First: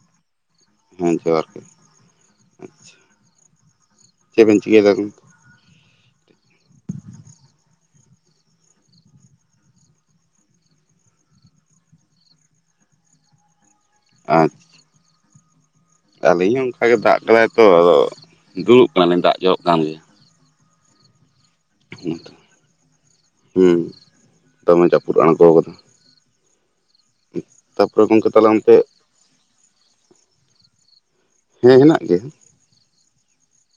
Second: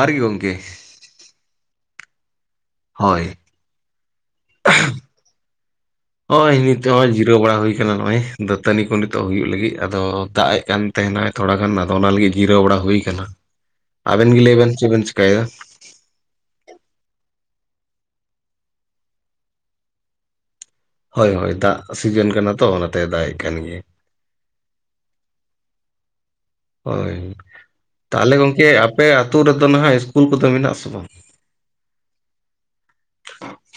ᱟᱨ ᱜᱮ ᱜᱚᱝᱠᱮ ᱦᱮᱸ ᱡᱚᱦᱟᱨ ᱜᱮ ᱟᱪᱪᱷᱟ ᱦᱳᱭ ᱪᱮᱫ ᱵᱮᱱ ᱪᱤᱠᱟᱹᱭᱫᱟ ᱟᱵᱮᱱ ᱦᱚᱭ ᱱᱤᱛᱚᱜ [inaudible] ᱡᱤᱨᱟᱹᱣ ᱵᱟᱲᱟ ᱦᱩᱭ ᱟᱠᱟᱱᱟ ᱱᱚᱜᱼᱚᱭ ᱫᱟᱹᱛᱟᱹᱱᱤ ᱠᱚ ᱱᱤᱛᱚᱜ ᱦᱩᱭᱩᱜ ᱞᱟᱹᱜᱤᱫ ᱟᱫᱚ ᱫᱟᱜ ᱮᱫ ᱠᱟᱱ ᱛᱮᱦᱮᱱ ᱫᱚ ᱦᱮ ᱛᱷᱚᱲᱟ ᱜᱟᱱ ᱟᱫᱚ ᱚᱱᱟ ᱞᱟᱹᱜᱤᱫ ᱡᱤᱨᱟᱹᱣ ᱵᱟᱲᱟ ᱦᱩᱭ ᱠᱟᱱᱟ᱾ [inaudible] ᱟᱵᱮᱱ ᱜᱮ ᱞᱟᱹᱭ ᱵᱮᱱ ᱪᱤᱫ ᱵᱤᱱ ᱪᱤᱠᱟᱭ ᱫᱟ? ᱟᱞᱤᱧ ᱦᱚᱸ ᱚᱝᱠᱟ ᱜᱮ ᱫᱟᱜ ᱠᱟᱫᱟᱭ ᱛᱚ ᱟᱫᱚ ᱫᱩᱲᱩᱵ ᱠᱟᱱᱟᱞᱤᱧ ᱫᱟᱜ ᱡᱚᱨᱚᱜ ᱠᱟᱱ ᱜᱮᱭᱟ ᱦᱳᱭ ᱦᱳᱭ ᱫᱟᱜ ᱚᱱᱟᱛᱮ ᱥᱤᱡᱮᱱ ᱠᱟᱱᱟ ᱛᱚ ᱚᱱᱟᱛᱮ ᱫᱟᱜ ᱮᱫ ᱠᱟᱱ ᱦᱩᱸ ᱜᱮᱭᱟ᱾ ᱫᱚᱢᱮ ᱡᱟᱯᱩᱫ ᱟᱬᱜᱚ ᱣᱟᱠᱟᱫ ᱦᱳᱭ ᱛᱟᱯᱚᱨᱮ ᱛᱟᱦᱞᱮ ᱛᱟᱦᱚᱞᱮ ᱜᱚᱝᱠᱮ ᱚᱱᱛᱮ ᱟᱯᱮ ᱟᱹᱛᱩ ᱨᱮᱫᱚ ᱱᱟᱜ ᱤᱥᱠᱩᱞ ᱠᱚᱫᱚ ᱢᱮᱱᱟᱜᱼᱟ ᱥᱮ ᱵᱟᱝ? ᱦᱮᱸ ᱦᱮᱱᱟᱜ ᱜᱮᱭᱟ ᱾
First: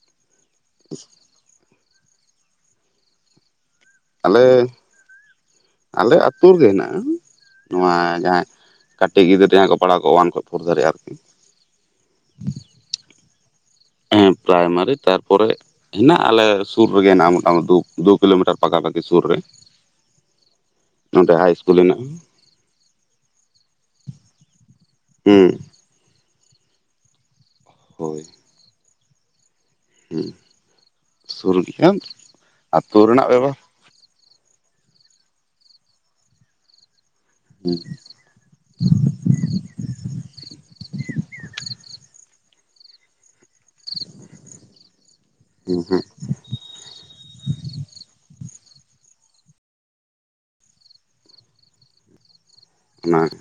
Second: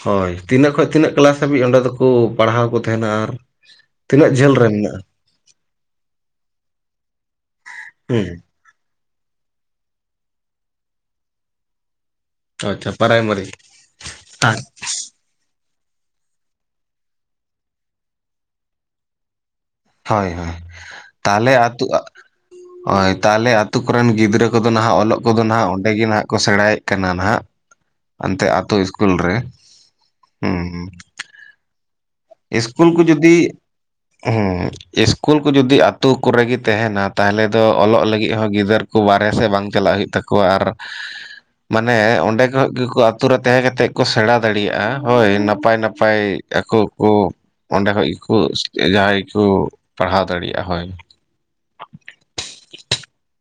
ᱦᱳᱭ ᱛᱤᱱᱟᱹᱜ ᱠᱷᱚᱡ ᱛᱤᱱᱟᱹᱜ ᱠᱞᱟᱥ ᱦᱟᱹᱵᱤᱡ ᱚᱸᱰᱮ ᱫᱚᱠᱚ ᱯᱟᱲᱦᱟᱣ ᱠᱚ ᱛᱟᱦᱮᱱᱟ ᱟᱨ ᱛᱤᱱᱟᱹᱜ ᱟᱞᱮ ᱡᱷᱟᱹᱞ ᱨᱮ ᱢᱮᱱᱟᱜᱼᱟ ᱟᱞᱮ ᱟᱹᱛᱩ ᱨᱮ ᱜᱮ ᱦᱮᱱᱟᱜᱼᱟ, ᱱᱚᱣᱟ ᱦᱩᱸ ᱡᱟᱦᱟᱸ ᱠᱟᱹᱴᱤᱡ ᱜᱤᱫᱽᱨᱟᱹ ᱡᱟᱦᱟᱸᱭ ᱠᱚ ᱯᱟᱲᱟᱣ ᱠᱚᱜ ᱣᱟᱱ ᱠᱷᱚᱱ ᱯᱷᱳᱨ ᱫᱷᱟᱹᱵᱤᱡ ᱟᱨᱠᱤ ᱟᱪᱷᱟ ᱯᱟᱨᱟᱭᱢᱟᱨᱤ ᱾ ᱦᱮᱸ ᱯᱨᱟᱭᱢᱟᱨᱤ ᱛᱟᱨ ᱯᱚᱨᱮ ᱦᱮᱱᱟᱜᱼᱟ ᱟᱞᱮ ᱥᱩᱨ ᱨᱮ ᱜᱮ ᱦᱮᱱᱟᱜᱼᱟ ᱢᱚᱴᱟᱢᱩᱴᱤ ᱫᱩ ᱫᱩ ᱠᱤᱞᱳᱢᱤᱴᱟᱨ ᱯᱟᱛᱟ ᱯᱟᱺᱰᱤ ᱥᱩᱨ ᱨᱮ ᱾ ᱦᱳᱭ ᱦᱳᱭ ᱾ ᱛᱟᱦᱚᱞᱮ ᱤᱥᱠᱩᱞ ᱟᱹᱛᱩ ᱟᱜ ᱦᱮᱱᱟᱜᱼᱟ ᱦᱳᱭ ᱛᱟᱦᱚᱞᱮ ᱟᱛᱩ ᱠᱚᱨᱮᱱ ᱜᱤᱫᱽᱨᱟᱹ ᱠᱚᱫᱚ ᱱᱟᱦᱜ ᱚᱞᱚᱜ ᱠᱚᱫᱚ ᱦᱩᱸ ᱱᱟᱦᱜ ᱚᱸᱰᱮ ᱜᱮ ᱱᱟᱦᱜ ᱠᱚ ᱥᱮᱬᱟᱭᱮᱫ ᱠᱟᱱᱟ ᱦᱟᱸᱜ ᱚᱱᱛᱮ ᱟᱛᱳ ᱤᱥᱠᱩᱞ ᱨᱮ ᱾ ᱦᱮᱸ ᱥᱩᱨ ᱜᱮ ᱦᱟᱸᱜ ᱟᱹᱛᱩ ᱨᱮᱱᱟᱜ ᱵᱮᱵᱚᱥᱷᱟ ᱦᱩᱸ ᱤᱥᱠᱩᱞ ᱠᱚ ᱡᱩᱫᱤ ᱟᱛᱳ ᱠᱚᱨᱮᱜᱮ ᱛᱟᱦᱮᱦᱱᱟ ᱛᱟᱦᱞᱮ ᱫᱚ ᱦᱩᱸ ᱚᱞᱚᱜ ᱞᱟᱹᱜᱤᱫ ᱦᱚᱸ ᱜᱤᱫᱟᱹᱨ, ᱵᱟᱨᱦᱮ ᱥᱮᱫ ᱵᱟᱝ ᱪᱟᱞᱟᱜ ᱦᱩᱭᱩᱜ ᱛᱟᱠᱚᱣᱟ ᱟᱨ ᱢᱟᱱᱮ ᱚᱸᱰᱮ ᱠᱷᱚᱡ ᱜᱮ ᱠᱚ ᱟᱛᱩ ᱨᱮ ᱛᱟᱦᱮᱸ ᱠᱟᱛᱮ ᱠᱚ ᱥᱮᱬᱟ ᱫᱟᱲᱮᱭᱟᱜᱼᱟ ᱦᱳᱭ ᱱᱟᱯᱟᱭ ᱦᱩᱸ ᱦᱩᱸ ᱱᱟᱯᱟᱭ ᱟᱠᱩ ᱠᱚ ᱚᱸᱰᱮ ᱠᱷᱚᱡ ᱜᱮ ᱠᱚ ᱡᱟᱦᱟᱸᱭ ᱜᱮ ᱠᱚ ᱯᱟᱲᱦᱟᱣ ᱫᱟᱲᱮᱭᱟᱜᱼᱟ ᱦᱳᱭ ᱾ ᱚᱱᱟ ᱜᱮ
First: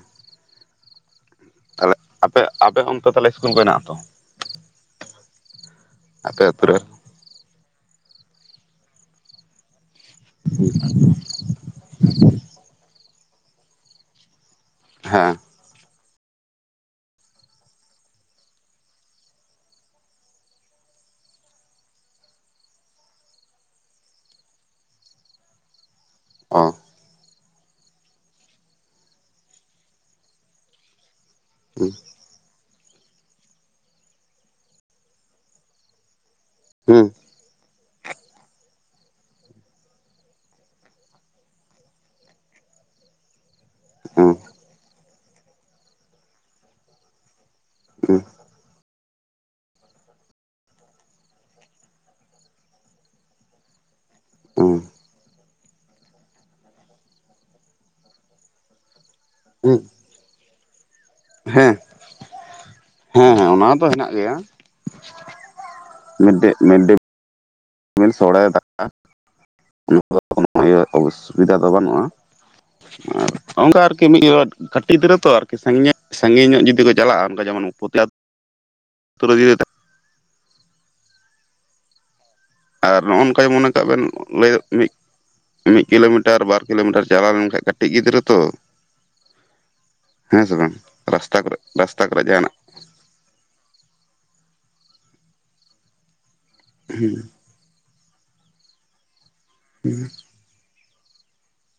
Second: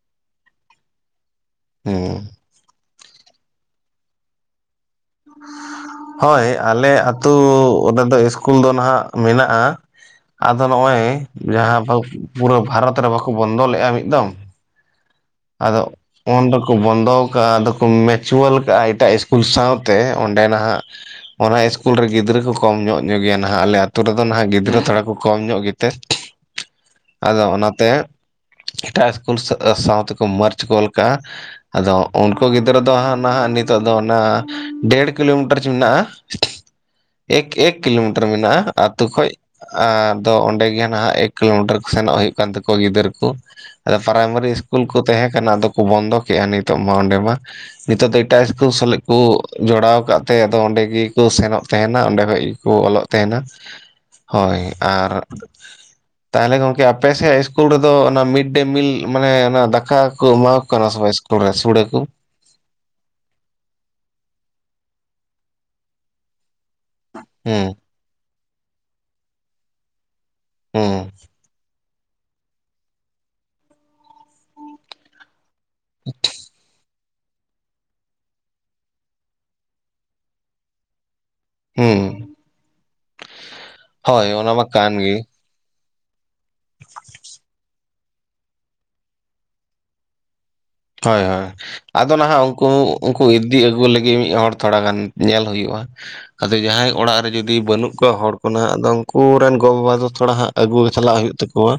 ᱛᱟᱦᱚᱞᱮ ᱦᱮᱸ ᱟᱯᱮ ᱟᱯᱮ ᱚᱱᱛᱮ ᱛᱟᱦᱞᱮ ᱤᱥᱠᱩᱞ ᱠᱚ ᱦᱮᱱᱟᱜ ᱟ ᱛᱚ? ᱟᱯᱮ ᱦᱳᱭ ᱟᱹᱛᱩ ᱨᱮ ᱟᱞᱮ ᱟᱹᱛᱩ ᱨᱮ ᱫᱚ ᱤᱥᱠᱩᱞ ᱫᱚ ᱱᱟᱜ ᱢᱮᱱᱟᱜᱼᱟ ᱾ ᱟᱫᱚ ᱱᱚᱜᱼᱚᱭ ᱡᱟᱦᱟᱸ ᱯᱩᱨᱟᱹ ᱵᱷᱟᱨᱚᱛ ᱨᱮ ᱵᱟᱠᱚ ᱵᱚᱱᱫᱚ ᱞᱮᱫᱼᱟ ᱢᱤᱫ ᱫᱚᱢ? ᱦᱮᱸ ᱾ ᱟᱫᱚ ᱩᱱ ᱫᱚᱠᱚ ᱵᱚᱱᱫᱚ ᱟᱠᱟᱜᱼᱟ ᱟᱫᱚ ᱠᱚ ᱢᱮᱪᱩᱣᱟᱞ ᱠᱟᱜᱼᱟ ᱮᱴᱟᱜ ᱤᱥᱠᱩᱞ ᱥᱟᱶᱛᱮ ᱚᱸᱰᱮ ᱱᱟᱦᱜ ᱾ ᱚᱱᱟ ᱤᱥᱠᱩᱞ ᱨᱮ ᱜᱤᱫᱽᱨᱟᱹ ᱠᱚ ᱠᱚᱢ ᱧᱚᱜ ᱧᱚᱜ ᱜᱮᱭᱟ ᱱᱟᱦᱜ ᱟᱞᱮ ᱟᱛᱩ ᱨᱮ ᱫᱚ ᱱᱟᱦᱜ ᱜᱤᱫᱽᱨᱟᱹ ᱛᱷᱚᱲᱟ ᱠᱚ ᱠᱚᱢ ᱧᱚᱜ ᱜᱮᱛᱮ ᱾ ᱚ ᱟᱫᱚ ᱚᱱᱟᱛᱮ ᱮᱴᱟᱜ ᱤᱥᱠᱩᱞ ᱥᱟᱶ ᱛᱮᱠᱚ ᱢᱟᱹᱨᱪ ᱠᱚᱞ ᱠᱟᱜᱼᱟ ᱾ ᱦᱩᱸ ᱟᱫᱚ ᱩᱱᱠᱩ ᱜᱤᱫᱽᱨᱟᱹ ᱫᱚ ᱱᱟᱦᱜ ᱱᱤᱛᱚᱜ ᱫᱚ ᱚᱱᱟ ᱰᱮᱲ ᱠᱤᱞᱳᱢᱤᱴᱟᱨ ᱢᱮᱱᱟᱜᱼᱟ ᱾ ᱦᱩᱸ ᱮᱠ ᱮᱠ ᱠᱤᱞᱳᱢᱤᱴᱟᱨ ᱢᱮᱱᱟᱜᱼᱟ ᱟᱹᱛᱩ ᱠᱷᱚᱡ ᱾ ᱟᱨᱫᱚ ᱚᱸᱰᱮ ᱜᱮ ᱱᱟᱦᱟᱜ ᱮᱠ ᱠᱤᱞᱳᱢᱤᱴᱟᱨ ᱠᱚ ᱥᱮᱱᱚᱜ ᱦᱩᱭᱩᱜ ᱠᱟᱱ ᱛᱟᱠᱚᱣᱟ ᱜᱤᱫᱽᱟᱹᱨᱟᱹ ᱠᱚ ᱾ ᱟᱫᱚ ᱦᱩᱸ ᱯᱨᱟᱭᱢᱟᱨᱤ ᱤᱥᱠᱩᱞ ᱠᱚ ᱛᱟᱦᱮᱸ ᱠᱟᱱᱟ ᱟᱫᱚ ᱠᱚ ᱵᱚᱱᱫᱚ ᱠᱮᱜᱼᱟ ᱱᱤᱛᱚᱜ ᱢᱟ ᱚᱸᱰᱮ ᱢᱟ ᱾ ᱱᱤᱛᱚᱜ ᱫᱚ ᱦᱩᱸ ᱮᱴᱟ ᱤᱥᱠᱩᱞ ᱥᱮᱞᱮᱫ ᱾ ᱠᱚ ᱡᱚᱲᱟᱣ ᱟᱠᱟᱫ ᱛᱮ ᱟᱫᱚ ᱚᱸᱰᱮ ᱜᱮ ᱠᱚ ᱥᱮᱱᱚᱜ ᱛᱟᱦᱮᱱᱟ ᱚᱸᱰᱮ ᱠᱷᱚᱡ ᱜᱮ ᱠᱚ ᱚᱞᱚᱜ ᱛᱟᱦᱮᱱᱟ ᱾ [inaudible] ᱦᱳᱭ ᱦᱩᱸ ᱟᱨ ᱛᱟᱦᱚᱞᱮ ᱜᱚᱝᱠᱮ ᱟᱯᱮ ᱥᱮᱜ ᱤᱥᱠᱩᱞ ᱨᱮᱫᱚ ᱚᱱᱟ ᱢᱤᱰ ᱰᱮ ᱢᱤᱞ ᱢᱟᱱᱮ ᱚᱱᱟ ᱦᱩᱸ ᱫᱟᱠᱟ ᱠᱚ ᱮᱢᱟ ᱠᱚ ᱠᱟᱱᱟ ᱥᱮ ᱵᱟᱝ? ᱨᱮ ᱦᱮᱸ ᱥᱩᱲᱟᱹ ᱠᱚ ᱾ ᱦᱮᱸ ᱦᱮᱸ ᱚᱱᱟ ᱫᱚ ᱦᱮᱱᱟᱜ ᱜᱮᱭᱟ ᱢᱤᱰ ᱰᱮ ᱢᱤᱰ ᱦᱮᱸ ᱾ ᱥᱚᱲᱮ ᱫᱟᱠᱟ ᱱᱚᱶᱟ ᱫᱚ ᱤᱭᱟᱹ ᱦᱩᱸ ᱚᱵᱚᱥᱳᱭ ᱾ ᱥᱩᱵᱤᱫᱟ ᱫᱚ ᱵᱟᱹᱱᱩᱜᱼᱟ ᱟᱨ ᱚᱱᱠᱟ ᱟᱨᱠᱤ ᱢᱤᱫ ᱠᱟᱹᱴᱤᱡ ᱜᱤᱫᱽᱨᱟᱹ ᱛᱚ ᱥᱟᱺᱜᱤᱧ ᱥᱟᱺᱜᱤᱧ ᱧᱚᱜ ᱡᱩᱫᱤ ᱠᱚ ᱪᱟᱞᱟᱜᱼᱟ ᱚᱱᱠᱟ ᱡᱮᱢᱚᱱ ᱯᱳᱛᱞᱟᱜ ᱟᱹᱛᱩ ᱨᱮ ᱾ ᱦᱩᱸ ᱦᱩᱸ ᱟᱨ ᱱᱚᱜᱼᱚ ᱱᱚᱝᱠ ᱢᱚᱱᱮ ᱠᱟᱜ ᱵᱮᱱ ᱞᱟᱹᱭ ᱚᱱᱟ ᱢᱟ ᱢᱤᱫ ᱠᱟᱱ ᱜᱮ ᱢᱤᱫ ᱠᱤᱞᱳᱢᱤᱴᱟᱨ ᱵᱟᱨ ᱠᱤᱞᱳᱢᱤᱴᱟᱨ ᱪᱟᱞᱟᱣ ᱞᱮᱱᱠᱟᱱᱡ ᱠᱟᱹᱴᱤᱡ ᱜᱤᱫᱽᱨᱟᱹ ᱛᱚ ᱾ ᱦᱮᱸ ᱥᱮ ᱵᱟᱝ? ᱦᱳᱭ ᱨᱟᱥᱛᱟ ᱦᱳᱭ ᱠᱚᱨᱮ ᱨᱟᱥᱛᱟ ᱟᱫᱚ ᱠᱚᱨᱮ ᱱᱟᱦᱜ ᱡᱟᱦᱟᱱᱟᱜ ᱩᱱᱠᱩ ᱩᱱᱠᱩ ᱤᱫᱤ ᱟᱹᱜᱩ ᱞᱟᱹᱜᱤᱫ ᱢᱤᱫ ᱦᱚᱲ ᱛᱷᱚᱲᱟ ᱜᱟᱱ ᱧᱮᱞ ᱦᱩᱭᱩᱜᱼᱟ ᱟᱫᱚ ᱡᱟᱦᱟᱸᱭ ᱚᱲᱟᱜ ᱨᱮ ᱡᱩᱫᱤ ᱵᱟᱹᱱᱩᱜ ᱠᱚᱣᱟ ᱦᱚᱲ ᱠᱚ ᱦᱟᱸᱜ ᱟᱫᱚ ᱩᱱᱠᱩ ᱨᱮᱱ ᱜᱚ ᱵᱟᱵᱟ ᱫᱚ ᱛᱷᱚᱲᱟ ᱦᱟᱸᱜ ᱟᱹᱜᱩ ᱪᱟᱞᱟᱜ ᱦᱩᱭᱩᱜ ᱛᱟᱠᱚ ᱾ ᱦᱚᱭ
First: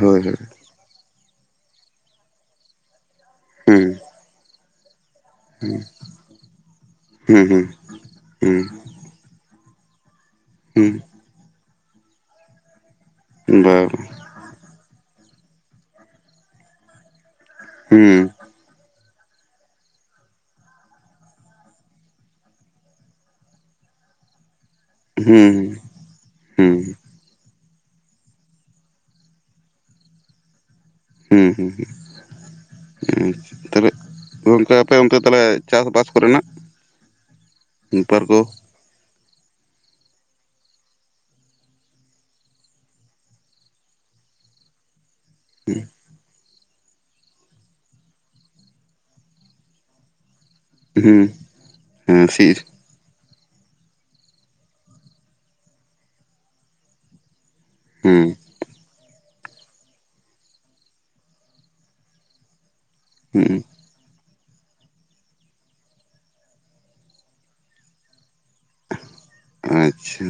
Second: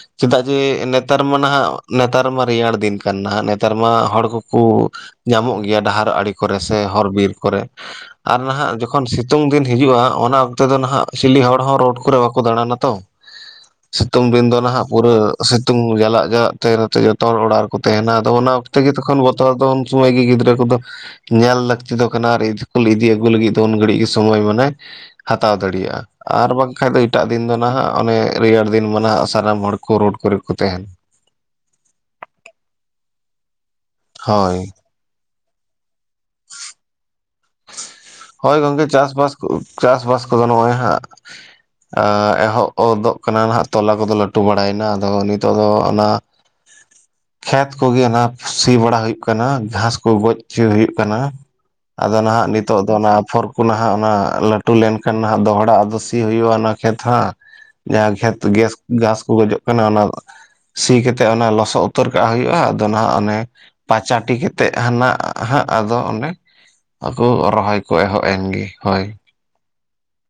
ᱦᱳᱭ ᱦᱳᱭ ᱪᱮᱫᱟᱜ ᱡᱮ ᱱᱮᱛᱟᱨ ᱢᱟ ᱱᱟᱦᱜ ᱱᱮᱛᱟᱨ ᱢᱟ ᱨᱮᱭᱟᱲ ᱫᱤᱱ ᱠᱟᱱ ᱱᱟᱦᱟᱜ ᱱᱮᱛᱟᱨ ᱦᱩᱸ ᱢᱟ ᱦᱚᱲ ᱠᱚ ᱠᱩ ᱧᱟᱢᱚᱜ ᱦᱩᱸ ᱜᱮᱭᱟ ᱰᱟᱦᱟᱨ ᱟᱲᱮ ᱠᱚᱨᱮ ᱥᱮ ᱦᱚᱨ ᱵᱤᱨ ᱠᱚᱨᱮ ᱦᱩᱸ ᱟᱨ ᱱᱟᱦᱟᱜ ᱡᱚ ᱡᱚᱠᱷᱚᱱ ᱥᱤᱛᱩᱝ ᱫᱤᱱ ᱦᱤᱡᱩᱜ-ᱟ᱾ ᱚᱱᱟ ᱚᱠᱛᱮ ᱫᱚ ᱱᱟᱦᱟᱜ ᱪᱤᱞᱤ ᱦᱚᱲ ᱦᱚᱸ ᱨᱳᱰ ᱠᱚᱨᱮ ᱵᱟᱠᱚ ᱫᱟᱬᱟᱱᱟ ᱛᱚ ᱵᱟᱝ ᱦᱩᱸ ᱵᱟ ᱥᱤᱛᱩᱝ ᱫᱤᱱ ᱫᱚ ᱱᱟᱦᱟᱜ ᱯᱩᱨᱟᱹ ᱥᱤᱛᱩᱝ ᱡᱟᱞᱟᱫ ᱡᱟᱞᱟᱫ ᱛᱮᱛᱮ ᱡᱚᱛᱚ ᱦᱚᱲ ᱚᱲᱟᱜ ᱨᱮ ᱦᱩᱸ ᱛᱟᱦᱮᱱᱟ ᱟᱫᱚ ᱚᱱᱟ ᱚᱠᱛᱮ ᱜᱮ ᱛᱚᱠᱷᱚᱱ ᱵᱚᱛᱚᱨ ᱫᱚ ᱩᱱ ᱥᱚᱢᱚᱭ ᱜᱮ ᱜᱤᱫᱽᱨᱟᱹ ᱠᱚᱫᱚ ᱠᱚ ᱧᱮᱞ ᱞᱟᱹᱠᱛᱤ ᱫᱚ ᱠᱟᱱᱟ ᱟᱨ ᱤᱫᱤ ᱟᱹᱜᱩ ᱞᱟᱹᱜᱤᱫ ᱫᱚ ᱩᱱ ᱜᱷᱟᱹᱲᱤᱡ ᱜᱮ ᱥᱚᱢᱚᱭ ᱢᱟᱱᱮ ᱦᱩᱸ ᱦᱟᱛᱟᱣ ᱫᱟᱲᱮᱭᱟᱜᱼᱟ᱾ ᱟᱨ ᱵᱟᱝᱠᱷᱟ ᱫᱚ ᱦᱩᱸ ᱮᱴᱟᱜ ᱫᱤᱱ ᱫᱚ ᱱᱟᱦᱟᱜ ᱚᱱᱮ ᱨᱮᱭᱟᱲ ᱫᱤᱱ ᱢᱟ ᱱᱟᱦᱟᱜ ᱥᱟᱱᱟᱢ ᱦᱚᱲ ᱠᱚ ᱨᱳᱰ ᱠᱚᱨᱮ ᱠᱚ ᱛᱟᱦᱮᱱᱟ ᱦᱩᱸ ᱦᱩᱸ ᱦᱩᱸ ᱩ ᱛᱟᱦᱚᱞᱮ ᱦᱳᱭ ᱜᱚᱝᱠᱮ ᱟᱯᱮ ᱚᱱᱛᱮ ᱛᱟᱦᱞᱮ ᱪᱟᱥᱵᱟᱥ ᱠᱚᱨᱮᱱᱟᱜ ᱵᱮᱯᱟᱨ ᱠᱚ ᱦᱳᱭ ᱜᱚᱢᱠᱮ ᱪᱟᱥᱼᱵᱟᱥ ᱪᱟᱥᱵᱟᱥ ᱠᱚᱫᱚ ᱱᱚᱜ-ᱚᱭ ᱦᱟᱸᱜ ᱟ ᱮᱦᱚᱵ ᱜᱚᱫᱚᱜ ᱠᱟᱱᱟ ᱱᱟᱜ ᱛᱚᱞᱟ ᱠᱚᱫᱚ ᱞᱟᱹᱴᱩ ᱵᱟᱲᱟᱭ ᱮᱱᱟ ᱟᱫᱚ ᱱᱤᱛᱳᱜ ᱫᱚ ᱚᱱᱟ ᱠᱷᱮᱛ ᱠᱚᱜᱮ ᱚᱱᱟ ᱥᱤ ᱵᱟᱲᱟ ᱦᱩᱭᱩᱜ ᱠᱟᱱᱟ ᱜᱷᱟᱸᱥ ᱠᱚ ᱜᱚᱡ ᱥᱤ ᱦᱩᱭᱩᱜ ᱠᱟᱱᱟ ᱦᱩᱸ ᱟᱫᱚ ᱦᱮᱸ ᱥᱤ ᱱᱟᱦᱟᱜ ᱱᱤᱛᱚᱜ ᱟᱫᱚ ᱚᱱᱟ ᱟᱯᱷᱚᱨ ᱠᱚ ᱱᱟᱦᱟᱜ ᱚᱱᱟ ᱞᱟᱹᱴᱩ ᱞᱮᱱᱠᱷᱟᱱ ᱱᱟᱦᱟᱜ ᱫᱚᱦᱲᱟ ᱟᱫᱚ ᱥᱤ ᱦᱩᱭᱩᱜᱼᱟ ᱚᱱᱟ ᱠᱷᱮᱛ ᱦᱟᱸᱜ ᱡᱟᱦᱟᱸ ᱦᱩᱸ ᱠᱷᱮᱛ ᱜᱮᱥ ᱜᱷᱟᱸᱥ ᱠᱚ ᱜᱚᱡᱚᱜ ᱠᱟᱱᱟ ᱚᱱᱟ ᱥᱤ ᱠᱟᱛᱮ ᱚᱱᱟ ᱞᱚᱥᱚᱫ ᱩᱛᱚᱨ ᱠᱟᱜ ᱦᱩᱭᱩᱜᱼᱟ ᱟᱫᱚ ᱱᱟᱦᱟᱜ ᱚᱱᱮ ᱦᱩᱸ ᱯᱟᱪᱟᱴᱤ ᱠᱟᱛᱮᱫ ᱦᱟᱱᱟ ᱦᱟᱸᱜ ᱟᱫᱚ ᱚᱱᱮ ᱟᱠᱚ ᱨᱚᱦᱚᱭ ᱠᱚ ᱮᱦᱚᱵ ᱮᱱ ᱜᱮ ᱦᱳᱭ ᱟᱪᱪᱷᱟ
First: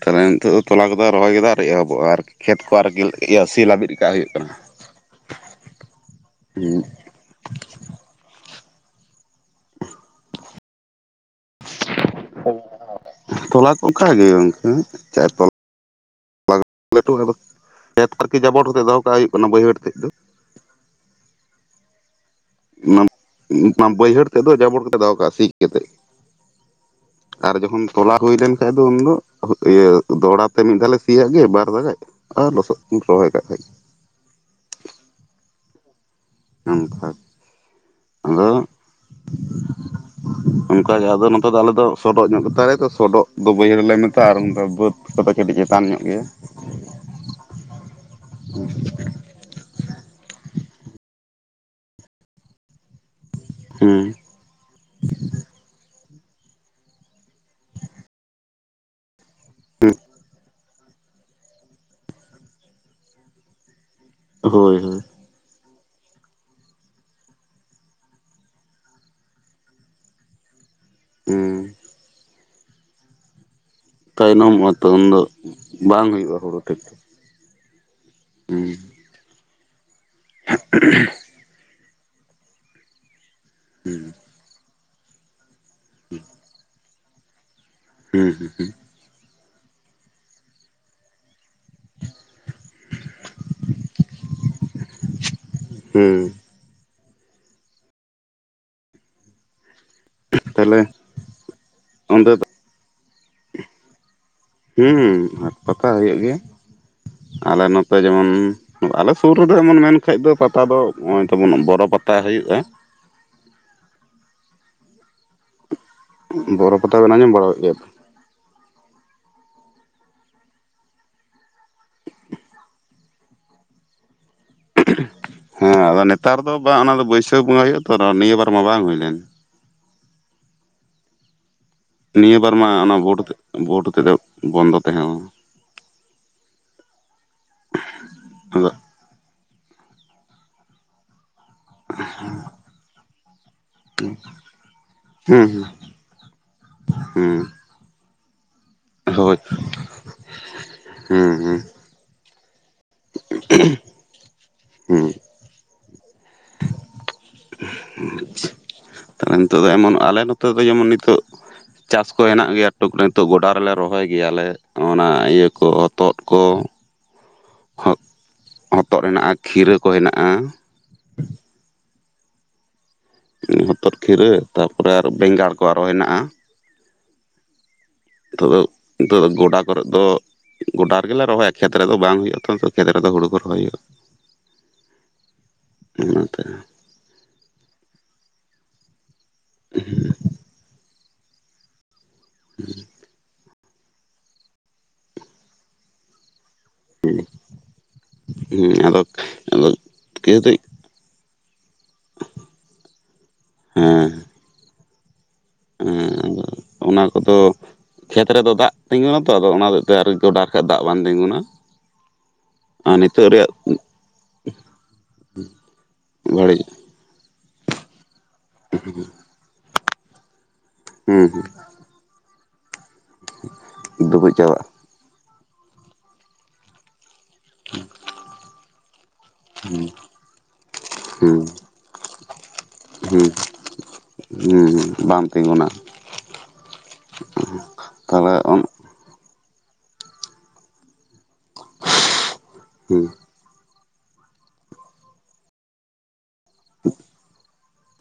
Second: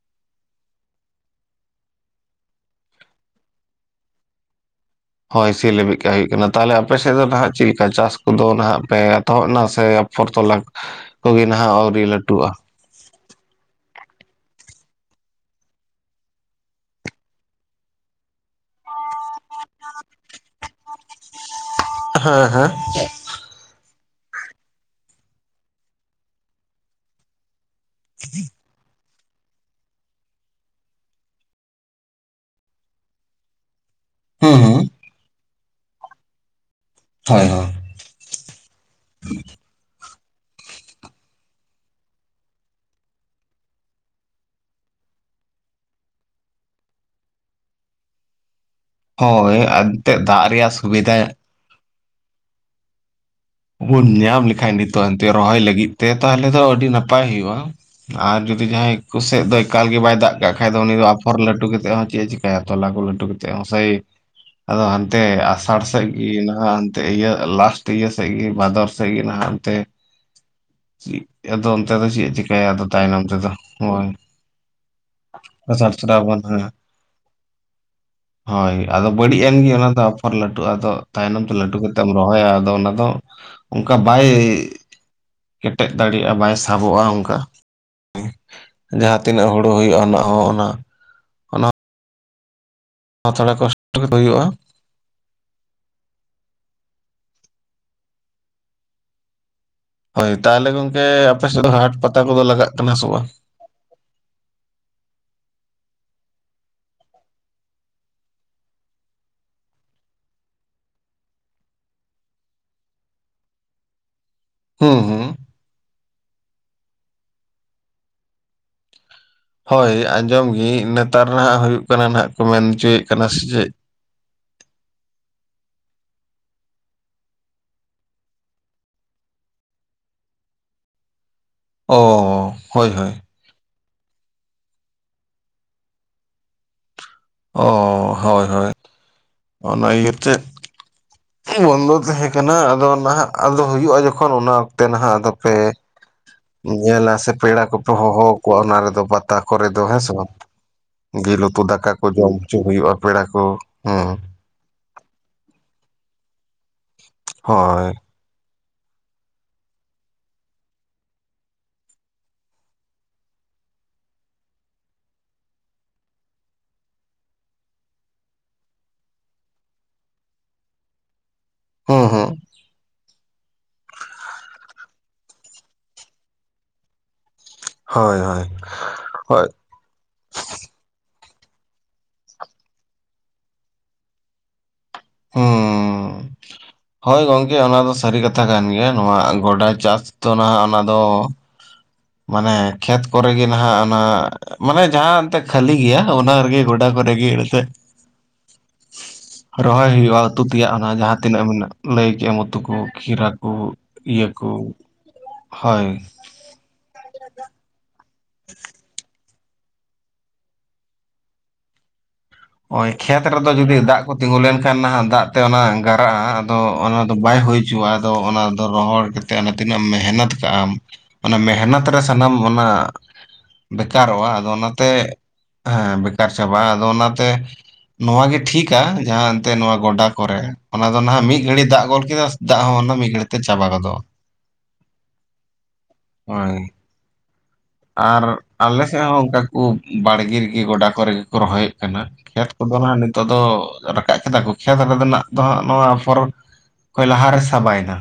ᱛᱟᱦᱞᱮ ᱱᱤᱛᱳ ᱫᱚ ᱛᱚᱞᱟ ᱠᱚᱫᱚ ᱨᱚᱦᱚᱭ ᱠᱚᱫᱚ ᱟᱨ ᱮᱦᱚᱵᱚᱜᱼᱟ ᱟᱨᱠᱤ ᱠᱷᱮᱛ ᱠᱚ ᱟᱨᱠᱤ ᱤᱭᱤᱹ ᱥᱤ ᱞᱟᱹᱵᱤᱫ ᱠᱟᱹ ᱦᱩᱭᱩᱜ ᱠᱟᱱᱟ ᱦᱳᱭ ᱥᱤ ᱞᱮᱵᱤᱫ ᱠᱟᱜ ᱦᱩᱭᱩᱜ ᱠᱟᱱᱟ ᱛᱟᱦᱚᱞᱮ ᱦᱩᱸ ᱟᱯᱮ ᱟᱱᱛᱮ ᱫᱚ ᱱᱟᱦᱱᱟᱜ ᱪᱮᱞᱮᱠᱟ ᱪᱟᱥ ᱠᱚᱫᱚ ᱱᱟᱦᱟᱜ ᱯᱮ ᱮᱛᱚᱦᱚᱵ ᱱᱟ ᱥᱮ ᱟᱯᱷᱚᱨ ᱛᱚᱞᱟ ᱠᱚᱜᱮ ᱱᱟᱦᱟᱜ ᱟᱣᱹᱨᱤ ᱞᱟᱹᱴᱩᱜᱼᱟ᱾ ᱛᱚᱞᱟ ᱠᱚ ᱚᱠ ᱜᱮ ᱜᱚᱝᱠᱮ ᱪᱟᱭ ᱛᱚᱞᱟ? ᱞᱟᱜ ᱞᱟᱹᱴᱩᱼᱟ ᱟᱫᱚ ᱱᱮᱛ ᱟᱨᱠᱤ [unintelligible] ᱡᱟᱵᱚᱨᱛᱮᱫ ᱫᱚᱦᱚ ᱠᱟᱜ ᱦᱩᱭᱩᱜ ᱠᱟᱱᱟ ᱵᱟᱹᱭᱦᱟᱹᱲ ᱛᱮᱫ ᱫᱚ ᱦᱮᱸ ᱦᱮᱸ ᱚᱱᱟ [unintelligible] ᱵᱟᱹᱭᱦᱟᱹᱲ ᱛᱮᱫ ᱫᱚ ᱡᱟᱵᱚᱰ ᱠᱟᱛᱮᱜ ᱫᱚᱦᱚ ᱠᱟᱜᱼᱟ ᱥᱤ ᱠᱟᱛᱮᱜ ᱟᱨ ᱡᱚᱠᱷᱚᱱ ᱛᱚᱞᱟ ᱦᱩᱭ ᱞᱮᱱ ᱛᱟᱦᱮ ᱩᱱᱫᱚ ᱤᱭᱟᱹ ᱫᱚᱲᱦᱟ ᱛᱮ ᱢᱤᱫ ᱫᱷᱟᱣ ᱞᱮ ᱥᱤ ᱟᱜ ᱜᱮ ᱵᱟᱨ ᱫᱷᱟᱣ ᱜᱟᱱ, ᱟᱨ ᱞᱚᱥᱚᱫ ᱨᱚᱦᱚᱭ ᱠᱟᱜ ᱠᱷᱟᱡ ᱦᱩᱢ ᱦᱩᱢ ᱱᱚᱝᱠᱟ ᱦᱳᱭ ᱦᱳᱭ, [unintelligible] ᱚᱱᱠᱟ ᱜᱮ ᱟᱫᱚ ᱱᱚᱛᱮ ᱫᱚ ᱟᱞᱮ ᱫᱚ ᱥᱚᱰᱚᱜ ᱧᱚᱜ ᱜᱟᱛᱟᱞᱮ ᱛᱚ ᱥᱚᱰᱚᱜ ᱫᱚ ᱵᱟᱹᱭᱦᱟᱹᱲ ᱨᱮᱞᱮ ᱢᱮᱛᱟᱜᱼᱟ᱾ ᱟᱨ ᱚᱱᱠᱟ ᱫᱚ ᱵᱟᱹᱫᱽ ᱛᱚᱵᱮ ᱠᱟᱹᱴᱤᱡ ᱪᱮᱛᱟᱱ ᱧᱚᱜ ᱜᱮᱭᱟ᱾ ᱦᱳᱭ ᱮᱱᱛᱮᱫ ᱫᱟᱜ ᱨᱮᱭᱟᱜ ᱥᱩᱵᱤᱫᱷᱟ ᱵᱚᱱ ᱦᱮᱸ ᱧᱟᱢ ᱞᱮᱠᱷᱟᱡ ᱱᱤᱛ ᱛᱟ ᱮᱱᱛᱮ ᱨᱚᱦᱚᱭ ᱞᱟᱹᱜᱤᱫ ᱛᱮ ᱛᱟᱦᱚᱞᱮ ᱫᱚ ᱟᱰᱤ ᱱᱟᱯᱟᱭ ᱦᱩᱭᱩᱜ-ᱟ᱾ ᱟᱨ ᱡᱩᱫᱤ ᱡᱟᱦᱟᱸᱭ ᱠᱚᱥᱮᱫ ᱫᱚ ᱮᱠᱟᱞ ᱜᱮ ᱵᱟᱭ ᱫᱟᱜ ᱠᱟᱜ ᱠᱷᱟᱡ ᱫᱚ ᱩᱱᱤ ᱫᱚ ᱟᱯᱷᱚᱨ ᱞᱟᱹᱴᱩ ᱠᱟᱛᱮᱫ ᱦᱚᱸ ᱪᱮᱫ ᱮ ᱪᱮᱠᱟᱭᱟ ᱛᱚᱞᱟ ᱠᱚ ᱞᱟᱹᱴᱩ ᱠᱟᱛᱮᱫ ᱦᱚᱸ ᱥᱮᱭ ᱦᱳᱭ ᱟᱫᱚ ᱦᱳᱭ ᱦᱟᱱ ᱛᱮ ᱟᱥᱟᱲ ᱥᱮᱫ ᱜᱮ ᱤᱭᱟᱹ ᱱᱟᱦᱟᱜ ᱮᱱᱛᱮ ᱤᱭᱟᱹ ᱞᱟᱥᱴ ᱤᱭᱟᱹ ᱵᱷᱟᱫᱚᱨ ᱥᱮᱜᱮ ᱱᱟᱦᱟᱜ ᱟᱫᱟ ᱦᱮᱸ [unintelligible] ᱱᱚᱛᱮ ᱫᱚ ᱪᱮᱫ ᱪᱤᱠᱟᱭᱟ ᱫᱚ ᱛᱟᱭᱱᱚᱢ ᱛᱮ ᱫᱚ᱾ ᱛᱟᱭᱱᱚᱢᱚᱜᱼᱟ ᱛᱚ ᱩᱱ ᱫᱚ ᱟᱥᱟᱲ ᱵᱟᱝ ᱦᱳᱭᱳᱜᱼᱟ ᱥᱨᱟᱵᱚᱱ ᱦᱳᱲᱳ ᱦᱮᱸ ᱴᱷᱤᱠ ᱦᱮᱸ ᱦᱳᱭ ᱟᱫᱚ ᱵᱟᱹᱲᱤᱡ ᱮᱱ ᱜᱮ ᱚᱱᱟ ᱫᱚ ᱟᱯᱷᱚᱨ ᱞᱟᱹᱴᱩᱜ-ᱟ᱾ ᱟᱫᱚ ᱛᱟᱭᱚᱢᱱᱚᱢ ᱛᱮ ᱞᱟᱹᱴᱩ ᱠᱟᱛᱮᱢ ᱨᱚᱦᱚᱭᱟ ᱟᱫᱚ ᱚᱱᱟ ᱫᱚ᱾ ᱚᱱᱠᱟ ᱦᱮᱸ ᱵᱟᱭ ᱠᱮᱴᱮᱡ ᱫᱟᱲᱮᱭᱟᱜ-ᱟ᱾ ᱵᱟᱭ ᱥᱟᱵᱚᱜ-ᱟ ᱚᱱᱠᱟ᱾ ᱦᱮᱸ ᱦᱮᱸ ᱡᱟᱦᱟᱸᱛᱤᱱᱟᱹᱜ ᱦᱩᱲᱩ ᱦᱩᱭᱩᱜ-ᱟ ᱚᱱᱟ ᱦᱚᱸ ᱚᱱᱟ ᱚᱱᱟ ᱛᱷᱚᱲᱟ ᱠᱚᱥᱴᱚ ᱜᱮᱛᱚ ᱦᱩᱭᱩᱜᱼᱟ᱾ [unintelligible] ᱦᱩᱸ ᱦᱳᱭ ᱛᱟᱦᱚᱞᱮ ᱛᱟᱦᱞᱮ ᱜᱚᱝᱠᱮ ᱟᱯᱮ ᱥᱮᱫ ᱫᱚ ᱦᱟᱴ ᱯᱟᱛᱟ ᱚᱸᱰᱮ ᱠᱚᱫᱚ ᱞᱟᱜᱟᱜ ᱠᱟᱱᱟ ᱥᱮ ᱵᱟᱝ?. ᱦᱩᱸ ᱦᱟᱴᱯᱟᱛᱟ ᱦᱩᱭᱩᱜ ᱜᱮᱭᱟ ᱟᱞᱮ ᱱᱚᱛᱮ ᱡᱮᱢᱚᱱ ᱟᱞᱮ ᱥᱩᱨ ᱨᱮᱫᱚ ᱮᱢᱚᱱ ᱢᱮᱱᱠᱷᱟᱡ ᱫᱚ ᱯᱟᱛᱟ ᱫᱚ ᱱᱚᱜ-ᱚᱭ ᱛᱟᱵᱚᱱ ᱵᱚᱨᱚ ᱯᱟᱛᱟ ᱦᱩᱭᱩᱜᱼᱟ ᱦᱩᱸ ᱦᱩᱸ ᱵᱚᱨᱚ ᱯᱟᱛᱟ ᱵᱮᱱ ᱟᱸᱡᱚᱢ ᱵᱟᱲᱟ ᱠᱟᱫ ᱜᱮᱭᱟ ᱦᱳᱭ ᱟᱸᱡᱚᱢ ᱜᱤᱭᱟᱹᱧ ᱱᱮᱛᱟᱨ ᱱᱟᱜ ᱦᱩᱭᱩᱜ ᱠᱟᱱᱟ ᱱᱟᱦᱟᱜ ᱠᱚ ᱢᱮᱱ ᱦᱚᱪᱚᱭᱮᱫ ᱠᱟᱱᱟ ᱥᱮ ᱪᱮᱫ ᱦᱮᱸ ᱟᱫᱚ ᱱᱮᱛᱟᱨ ᱫᱚ ᱵᱟ ᱚᱱᱟ ᱫᱚ ᱵᱟᱹᱭᱥᱟᱹᱠᱷ ᱵᱚᱸᱜᱟ ᱦᱩᱭᱩᱜ-ᱟ ᱛᱚ ᱱᱤᱭᱟᱹ ᱵᱟᱨ ᱢᱟ ᱵᱟᱝ ᱦᱩᱭ ᱞᱮᱱ ᱚ ᱱᱤᱭᱟᱹ ᱵᱟᱨ ᱢᱟ ᱦᱳᱭ ᱚᱱᱟ ᱦᱳᱭ ᱵᱷᱳᱴ ᱦᱚᱛᱮᱛᱮ ᱵᱷᱳᱴ ᱦᱚᱛᱮᱛᱮ ᱵᱚᱱᱫᱚ ᱛᱟᱦᱮᱸ ᱞᱮᱱᱟ ᱚ ᱦᱚᱭ ᱟᱫᱚ ᱦᱚᱭ ᱚᱱᱟ ᱤᱭᱟᱹ ᱛᱮᱫ ᱵᱚᱱᱫᱚ ᱛᱟᱦᱮᱸ ᱠᱟᱱᱟ ᱟᱫᱚ ᱱᱟᱦᱟᱜ ᱟᱫᱚ ᱦᱩᱭᱩᱜᱼᱟ ᱡᱚᱠᱷᱚᱱ ᱚᱱᱟ ᱚᱠᱛᱮ ᱱᱟᱦᱟᱜ ᱦᱩᱸ ᱟᱫᱚᱯᱮ ᱧᱮᱞᱟ ᱥᱮ ᱯᱮᱲᱟ ᱦᱩᱸ ᱠᱚᱯᱮ ᱦᱚᱦᱚ ᱣᱟᱠᱚᱣᱟ ᱚᱱᱟ ᱨᱮᱫᱚ ᱯᱟᱛᱟ ᱦᱳᱭ ᱠᱚᱨᱮ ᱫᱚ ᱦᱮᱸᱥᱮ ᱵᱟᱝ ᱦᱩᱸ ᱡᱤᱞ ᱦᱩᱸ ᱩᱛᱩ ᱫᱟᱠᱟ ᱠᱚ ᱡᱚᱢ ᱦᱚᱪᱚ ᱦᱩᱭᱩᱜᱼᱟ ᱯᱮᱲᱟ ᱠᱚ ᱦᱩᱸ ᱦᱩᱸ ᱦᱚᱭ ᱱᱤᱛᱚᱜ ᱫᱚ ᱮᱢᱚᱱ ᱟᱞᱮ ᱱᱚᱛᱮ ᱫᱚ ᱡᱮᱢᱚᱱ ᱱᱤᱛᱚᱜ ᱪᱟᱥᱠᱚ ᱦᱮᱱᱟᱜ ᱜᱮᱭᱟ ᱴᱩᱠ ᱨᱮ ᱜᱚᱰᱟ ᱨᱮᱞᱮ ᱨᱚᱦᱚᱭ ᱜᱮᱭᱟᱞᱮ ᱚᱱᱟ ᱤᱭᱟᱹ ᱠᱚ ᱦᱚᱛᱚᱫ ᱠᱚ ᱦᱚ ᱦᱚᱛᱚᱫ ᱦᱮᱱᱟᱜᱼᱟ ᱠᱷᱤᱨᱟᱹ ᱠᱚ ᱦᱮᱱᱟᱜᱼᱟ ᱦᱩᱸ ᱦᱩᱸ ᱦᱚᱛᱚᱫ ᱠᱷᱤᱨᱟᱹ ᱛᱟᱨᱯᱚᱨᱮ ᱟᱨ ᱵᱮᱸᱜᱟᱲ ᱠᱚ ᱟᱨᱚ ᱦᱮᱱᱟᱜᱼᱟ ᱦᱳᱭ ᱦᱳᱭ ᱱᱤᱛᱳᱜ ᱫᱚ, ᱱᱤᱛᱳᱜ ᱫᱚ‌ ᱦᱳᱭ ᱜᱚᱰᱟ ᱠᱚᱨᱮᱫ ᱫᱚ ᱜᱚᱰᱟ ᱨᱮᱜᱮ ᱞᱮ ᱨᱚᱦᱚᱭᱟ ᱠᱷᱮᱛ ᱨᱮᱫᱚ ᱵᱟᱝ ᱦᱩᱭᱩᱜᱼᱟ ᱛᱚ ᱱᱤᱛᱚᱜ ᱠᱷᱮᱛ ᱨᱮᱫᱚ ᱦᱩᱲᱩ ᱠᱚ ᱨᱚᱦᱚᱭ ᱦᱩᱭᱩᱜᱼᱟ ᱦᱩᱸ ᱚᱱᱟᱛᱮ ᱦᱳᱭ ᱜᱚᱝᱠᱮ ᱚᱱᱟ ᱫᱚ ᱥᱟᱹᱨᱤ ᱠᱟᱛᱷᱟ ᱠᱟᱱ ᱜᱮᱭᱟ ᱱᱚᱣᱟ ᱜᱚᱰᱟ ᱪᱟᱥ ᱛᱚ ᱱᱟᱦᱟᱜ ᱚᱱᱟ ᱫᱚ ᱢᱟᱱᱮ ᱠᱷᱮᱛ ᱠᱚᱨᱮᱜᱮ ᱱᱟᱦᱟᱜ ᱚᱱᱟ ᱢᱟᱱᱮ ᱡᱟᱦᱟᱸ ᱮᱱᱛᱮ ᱠᱷᱟᱹᱞᱤ ᱜᱮᱭᱟ ᱚᱱᱟ ᱨᱮᱜᱮ ᱜᱚᱰᱟ ᱠᱚᱨᱮ ᱜᱮ ᱮᱱᱛᱮᱫ ᱦᱮᱸ ᱟᱫᱚ ᱟᱫᱚ ᱨᱚᱦᱚᱭ ᱦᱩᱭᱩᱜᱼᱟ ᱩᱛᱩ ᱠᱤᱱᱛᱩ ᱛᱮᱭᱟᱜ ᱚᱱᱟ ᱡᱟᱦᱟᱸ ᱛᱤᱱᱟᱹᱜ ᱢᱮᱱᱟᱜ ᱞᱟᱹᱭ ᱠᱮᱫ-ᱟᱢ ᱩᱛᱩ ᱠᱚ ᱠᱷᱤᱨᱟ ᱠᱚ ᱦᱮᱸ ᱤᱭᱟᱹ ᱠᱚ ᱦᱳᱭ ᱦᱮᱸ ᱟᱫᱚ ᱚᱱᱟ ᱠᱚᱫᱚ ᱠᱷᱮᱛ ᱨᱮᱫᱚ ᱫᱟᱜ ᱛᱤᱸᱜᱩᱱᱟᱛᱚ ᱟᱫᱚ ᱚᱱᱟ ᱦᱚᱛᱮᱡᱛᱮ ᱟᱨ ᱜᱚᱰᱟ ᱠᱷᱟᱡ ᱫᱟᱜ ᱵᱟᱝ ᱛᱤᱸᱜᱩᱱᱟ ᱳᱭ ᱟᱨ ᱠᱷᱮᱛ ᱱᱤᱛᱚᱜ ᱨᱮᱫᱚ ᱨᱮᱭᱟᱜ ᱡᱩᱫᱤ ᱫᱟᱜ ᱠᱚ ᱛᱤᱸᱜᱩ ᱞᱮᱱᱠᱷᱟᱱ ᱱᱟᱦᱟᱜ ᱫᱟᱜ ᱛᱮ ᱚᱱᱟ ᱜᱟᱨᱟᱜ-ᱟ ᱟᱫᱚ ᱵᱟᱹᱲᱤᱡ ᱚᱱᱟ ᱫᱚ ᱵᱟᱭ ᱦᱩᱭ ᱦᱤᱡᱩᱜ-ᱟ ᱟᱫᱚ ᱚᱱᱟᱫᱚ ᱨᱚᱦᱚᱲ ᱠᱟᱛ ᱛᱤᱱᱟᱹᱜ ᱮᱢ ᱢᱮᱦᱱᱚᱛ ᱠᱟᱜᱼᱟᱢ ᱦᱩᱸ ᱚᱱᱟ ᱦᱩᱸ ᱢᱮᱦᱱᱚᱛ ᱨᱮ ᱥᱟᱱᱟᱢ ᱚᱱᱟ ᱵᱮᱠᱟᱨᱚᱜᱼᱟ ᱰᱩᱵᱩᱡ ᱟᱫᱚ ᱪᱟᱵᱟᱜᱼᱟ ᱚᱱᱟᱛᱮ ᱦᱮᱸ ᱵᱮᱠᱟᱨ ᱪᱟᱵᱟᱜᱼᱟ ᱟᱫᱚ ᱚᱱᱟᱛᱮ ᱱᱚᱣᱟ ᱜᱮ ᱴᱷᱤᱠᱟ ᱡᱟᱦᱟᱸ ᱮᱱᱛᱮ ᱱᱚᱣᱟ ᱦᱩᱸ ᱜᱚᱰᱟ ᱠᱚᱨᱮ ᱚᱱᱟ ᱫᱚ ᱱᱟᱦᱟᱜ ᱢᱤᱫ ᱜᱷᱟᱹᱲᱤ ᱦᱩᱸ ᱫᱟᱜ ᱜᱚᱞ ᱠᱮᱫᱟ ᱥᱮ ᱫᱟᱜ ᱦᱚᱸ ᱚᱱᱟ ᱢᱤᱫ ᱜᱷᱟᱹᱲᱤ ᱛᱮ ᱪᱟᱵᱟ ᱜᱚᱫᱚᱜᱼᱟ ᱦᱩᱸ ᱦᱩᱸ ᱵᱟᱝ ᱛᱤᱸᱜᱩᱱᱟ ᱦᱳᱭ ᱟᱨ ᱛᱟᱦᱚᱞᱮ ᱚᱱ ᱟᱞᱮᱥᱮᱫ ᱦᱚᱸ ᱚᱝᱠᱟ ᱠᱩ ᱵᱟᱲᱜᱮ ᱨᱮᱜᱮ ᱜᱚᱰᱟ ᱠᱚᱨᱮ ᱜᱮᱠᱚ ᱨᱚᱦᱚ ᱠᱟᱱᱟ, ᱠᱷᱮᱛ ᱠᱚᱫᱚ ᱦᱟᱸᱜ ᱦᱩᱸ ᱱᱤᱛᱚᱜ ᱫᱚ ᱨᱟᱠᱟᱵ ᱠᱮᱫᱟ ᱠᱚ ᱠᱷᱮᱛ ᱨᱮᱫᱟ ᱱᱟᱜ ᱫᱚ ᱦᱟᱸᱜ ᱱᱚᱣᱟ ᱯᱚᱨᱚ ᱚᱠᱚᱭ ᱞᱟᱦᱟᱨᱮ ᱥᱟᱵᱟᱭᱱᱟ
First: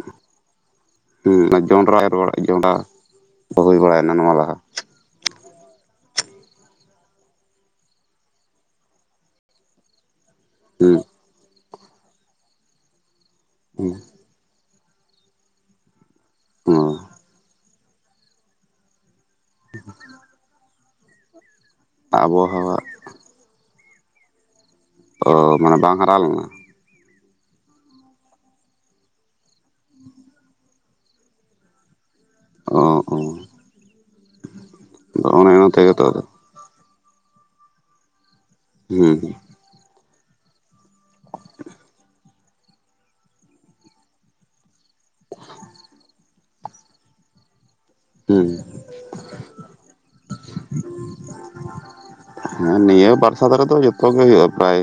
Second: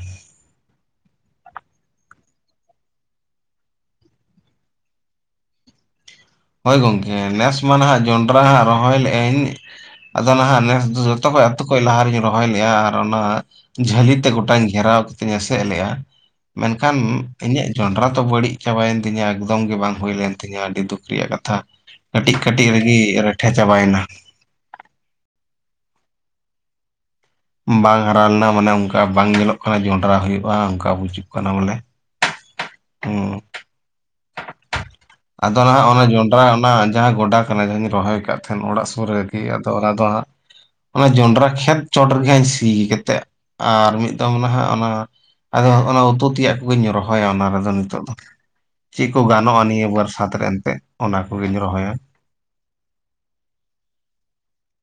ᱦᱩᱸ ᱟᱨ ᱡᱚᱸᱰᱨᱟ ᱮᱨ ᱵᱟᱲᱟᱜ ᱡᱚᱸᱰᱨᱟ ᱠᱟᱢᱤ ᱵᱟᱲᱟᱭᱱᱟ ᱱᱚᱣᱟ ᱞᱟᱦᱟ ᱦᱳᱭ ᱜᱚᱝᱠᱮ ᱱᱮᱥ ᱢᱟ ᱱᱟᱦᱟᱜ ᱡᱚᱸᱱᱰᱨᱟ ᱦᱟᱸᱜ ᱨᱚᱦᱚᱭ ᱞᱮ ᱟᱹᱧ ᱟᱫᱚ ᱱᱟᱦᱟᱜ ᱱᱮᱥ ᱦᱩᱸ ᱫᱚ ᱠᱷᱚᱡ ᱟᱹᱛᱩ ᱠᱷᱚᱡ ᱞᱟᱦᱟᱨ ᱨᱤᱧ ᱨᱚᱦᱚᱭ ᱞᱮᱜᱼᱟ ᱟᱨ ᱚᱱᱟ ᱦᱩᱸ ᱡᱷᱟᱹᱞᱤ ᱛᱮ ᱜᱚᱴᱟᱧ ᱜᱷᱮᱨᱟᱣ ᱠᱟᱛᱮᱧ ᱮᱥᱮᱫ ᱞᱮᱜᱼᱟ ᱢᱮᱱᱠᱷᱟᱱ ᱚ ᱤᱧᱟᱹᱜ ᱡᱚᱸᱰᱨᱟ ᱛᱚ ᱵᱟᱹᱲᱤᱡ ᱪᱟᱵᱟᱭᱮᱱ ᱛᱤᱧᱟᱹ ᱮᱠᱫᱚᱢ ᱜᱮ ᱵᱟᱝ ᱦᱩᱭ ᱞᱮᱱ ᱛᱤᱧᱟ ᱟᱹᱰᱤ ᱫᱩᱠ ᱨᱮᱭᱟᱜ ᱠᱟᱛᱷᱟ ᱠᱟᱹᱴᱤᱡ ᱠᱟᱹᱴᱤᱡ ᱟᱵᱚᱦᱟᱣᱟ ᱨᱮᱜᱤ ᱨᱮᱴᱷᱮ ᱪᱟᱵᱟᱭᱮᱱᱟ ᱚ ᱢᱟᱱᱮ ᱵᱟᱝ ᱦᱟᱨᱟ ᱞᱮᱱᱟ ᱵᱟᱝ ᱦᱟᱨᱟ ᱞᱮᱱᱟ ᱢᱟᱱᱮ ᱚᱝᱠᱟ ᱵᱟᱝ ᱧᱮᱞᱚᱜ ᱠᱟᱱᱟ ᱡᱚᱸᱱᱰᱨᱟ ᱦᱩᱭᱩᱜᱼᱟ ᱚᱝᱠᱟ ᱵᱩᱡᱩᱜ ᱠᱟᱱᱟ ᱵᱚᱞᱮ ᱚ ᱚ ᱦᱩᱸ ᱚᱱᱮ ᱟᱫᱚ ᱱᱟᱦᱟᱜ ᱛᱮᱜᱮ ᱚᱱᱟ ᱛᱚ ᱡᱚᱸᱱᱰᱨᱟ ᱚᱱᱟ ᱡᱟᱦᱟᱸ ᱜᱚᱰᱟ ᱠᱟᱱᱟ ᱡᱟᱦᱟᱸᱧ ᱨᱚᱦᱚᱭ ᱠᱟᱫ ᱛᱟᱦᱮᱱ ᱚᱲᱟᱜ ᱥᱩᱨ ᱦᱩᱸ ᱨᱮᱜᱤ ᱟᱫᱚ ᱚᱱᱟ ᱫᱚ ᱦᱟᱸᱜ ᱚᱱᱟ ᱡᱚᱸᱰᱨᱟ ᱠᱷᱮᱛ ᱪᱚᱴ ᱨᱮᱜᱮ ᱥᱤ ᱠᱮᱛᱮᱫ ᱟᱨ ᱢᱤᱫ ᱫᱚᱷᱟᱣ ᱱᱟᱦᱟ ᱚᱱᱟ ᱟᱫᱚᱜ ᱚᱱᱟ ᱩᱛᱩ ᱛᱮᱭᱟᱜ ᱠᱚᱜᱤᱧ ᱨᱚᱦᱚᱭᱟ ᱚᱱᱟ ᱨᱮᱫᱚ ᱱᱤᱛᱳᱜ ᱫᱚ ᱦᱩᱸ ᱪᱮᱫ ᱠᱚ ᱜᱟᱱᱚᱜᱼᱟ ᱱᱤᱭᱟᱹ ᱵᱚᱨᱥᱟᱛ ᱨᱮ ᱮᱱᱛᱮᱫ ᱚᱱᱟ ᱠᱚᱜᱤᱧ ᱨᱚᱦᱚᱭᱟ ᱦᱮᱸ ᱱᱤᱭᱟᱹ ᱵᱟᱨᱥᱟᱫ ᱨᱮᱫᱚ ᱡᱚᱛᱚ ᱜᱮ ᱦᱩᱭᱩᱜ-ᱟ ᱯᱨᱟᱭ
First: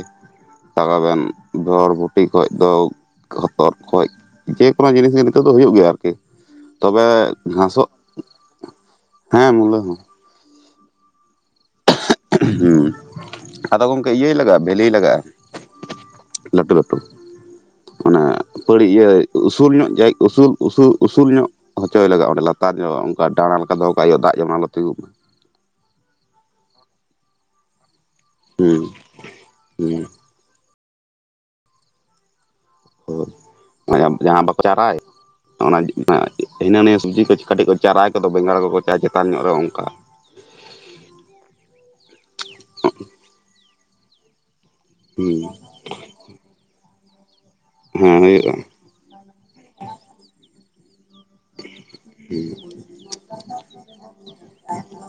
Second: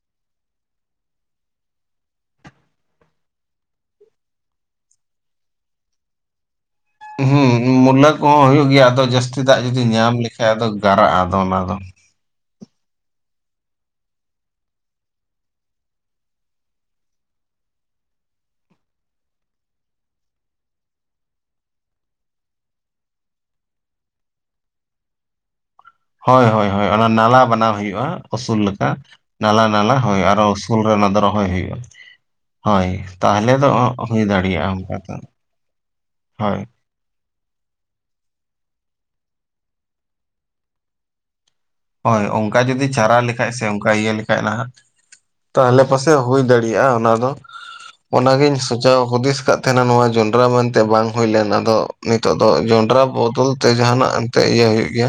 ᱛᱟᱲᱟᱵᱮᱱ ᱵᱚᱨᱵᱩᱴᱤ ᱠᱷᱚᱡ ᱫᱚ ᱦᱚᱛᱚᱫ ᱠᱷᱚᱡ ᱡᱮᱠᱳᱱᱳ ᱡᱤᱱᱤᱥ ᱜᱮ ᱱᱤᱛᱚᱜ ᱫᱚ ᱦᱩᱭᱩᱜ ᱜᱮᱭᱟ ᱟᱨᱠᱤ ᱛᱚᱵᱮ ᱦᱩᱸ ᱦᱩᱸ ᱦᱩᱸ ᱜᱷᱟᱥᱚᱜ ᱢᱩᱞᱟᱹ ᱠᱚᱦᱚᱸ ᱦᱩᱭᱩᱜ ᱜᱮᱭᱟ ᱟᱫᱚ ᱡᱟᱹᱥᱛᱤ ᱦᱮᱸ ᱫᱟᱜ ᱢᱩᱞᱟᱹ ᱡᱩᱫᱤ ᱦᱚᱸ ᱧᱟᱢ ᱞᱮᱠᱷᱟᱡ ᱟᱫᱚ ᱜᱟᱨᱟᱜ-ᱟ ᱟᱫᱚ ᱚᱱᱟ ᱫᱚ ᱦᱩᱸ ᱟᱫᱚ ᱜᱚᱢᱠᱮ ᱤᱭᱟᱹᱭ ᱞᱟᱜᱟᱜ-ᱟ ᱵᱷᱮᱸᱞᱤ ᱞᱟᱜᱟᱜ-ᱟ ᱞᱟᱹᱴᱩ ᱞᱟᱹᱴᱩ ᱚᱱᱟ ᱯᱟᱹᱲᱤ ᱤᱭᱟᱹ ᱩᱥᱩᱞ ᱧᱚᱜ ᱡᱟᱭ ᱩᱥᱩᱞ ᱩᱥᱩᱞ ᱩᱥᱩᱞ ᱧᱚᱜ ᱦᱚᱪᱚᱭ ᱞᱟᱜᱟᱜ-ᱟ ᱚᱸᱰᱮ ᱞᱟᱛᱟᱨ ᱧᱚᱜ ᱚᱝᱠᱟ ᱰᱟᱸᱬᱟ ᱞᱮᱠᱟ ᱫᱚᱦᱚ ᱠᱟᱜ ᱦᱩᱭᱩᱜ-ᱟ ᱫᱟᱜ ᱡᱮᱢᱚᱱ ᱟᱞᱩ ᱛᱤᱸᱜᱩᱜ ᱢᱟ ᱦᱳᱭ ᱦᱳᱭ ᱚᱱᱟ ᱱᱟᱞᱟ ᱵᱟᱱᱟᱣ ᱦᱩᱭᱩᱜᱼᱟ ᱩᱥᱩᱞ ᱦᱩᱸ ᱞᱮᱠᱟ ᱱᱟᱞᱟ ᱱᱟᱞᱟ ᱦᱳᱭ ᱟᱨᱚ ᱥᱩᱨ ᱨᱮᱱᱟᱜ ᱫᱚ ᱨᱚᱦᱚᱭ ᱦᱩᱭᱩᱜᱼᱟ ᱦᱳᱭ ᱛᱟᱦᱞᱮ ᱫᱚ ᱦᱩᱸ ᱦᱩᱭ ᱡᱟᱦᱟᱸ ᱵᱟᱠᱚ ᱫᱟᱲᱮᱭᱟᱜᱼᱟ ᱚᱝᱠᱟ ᱪᱟᱨᱟᱭ ᱫᱚ ᱚᱱᱟ ᱦᱳᱭ ᱦᱤᱱᱟᱹᱱᱤᱭᱟᱹ ᱥᱚᱵᱡᱤ ᱠᱚ ᱠᱟᱹᱴᱤᱡ ᱠᱚ ᱪᱟᱨᱟ ᱠᱚᱫᱚ ᱵᱮᱸᱜᱟᱲ ᱠᱚᱠᱚ ᱪᱟ ᱪᱮᱛᱟᱱ ᱧᱚᱜ ᱨᱮ ᱚᱝᱠᱟ ᱦᱳᱭ ᱚᱝᱠᱟ ᱡᱩᱫᱤ ᱪᱟᱨᱟ ᱞᱮᱠᱷᱟᱡ ᱥᱮ ᱚᱝᱠᱟ ᱤᱭᱟᱹ ᱞᱮᱠᱷᱟᱡ ᱱᱟᱦᱟᱜ ᱦᱩᱸ ᱟᱞᱮ ᱯᱟᱥᱮ ᱦᱩᱭ ᱫᱟᱲᱮᱭᱟᱜᱼᱟ ᱚᱱᱟ ᱫᱚ ᱦᱮᱸ ᱦᱩᱭᱩᱜᱼᱟ ᱚᱱᱟᱜᱤᱧ ᱡᱟᱣ ᱦᱩᱫᱤᱥ ᱠᱟᱜ ᱛᱟᱦᱮᱱᱟ ᱱᱚᱣᱟ ᱡᱚᱱᱰᱨᱟ ᱢᱮᱱᱛᱮ ᱵᱟᱝ ᱦᱩᱭ ᱞᱮᱱ ᱟᱫᱚ ᱱᱤᱛᱚᱜ ᱫᱚ ᱡᱚᱸᱰᱨᱟ ᱵᱚᱫᱚᱞ ᱛᱮ ᱡᱟᱦᱟᱱᱟᱜ ᱮᱱᱛᱮ ᱤᱭᱟᱹ ᱦᱳᱭᱳᱜ ᱜᱮᱭᱟ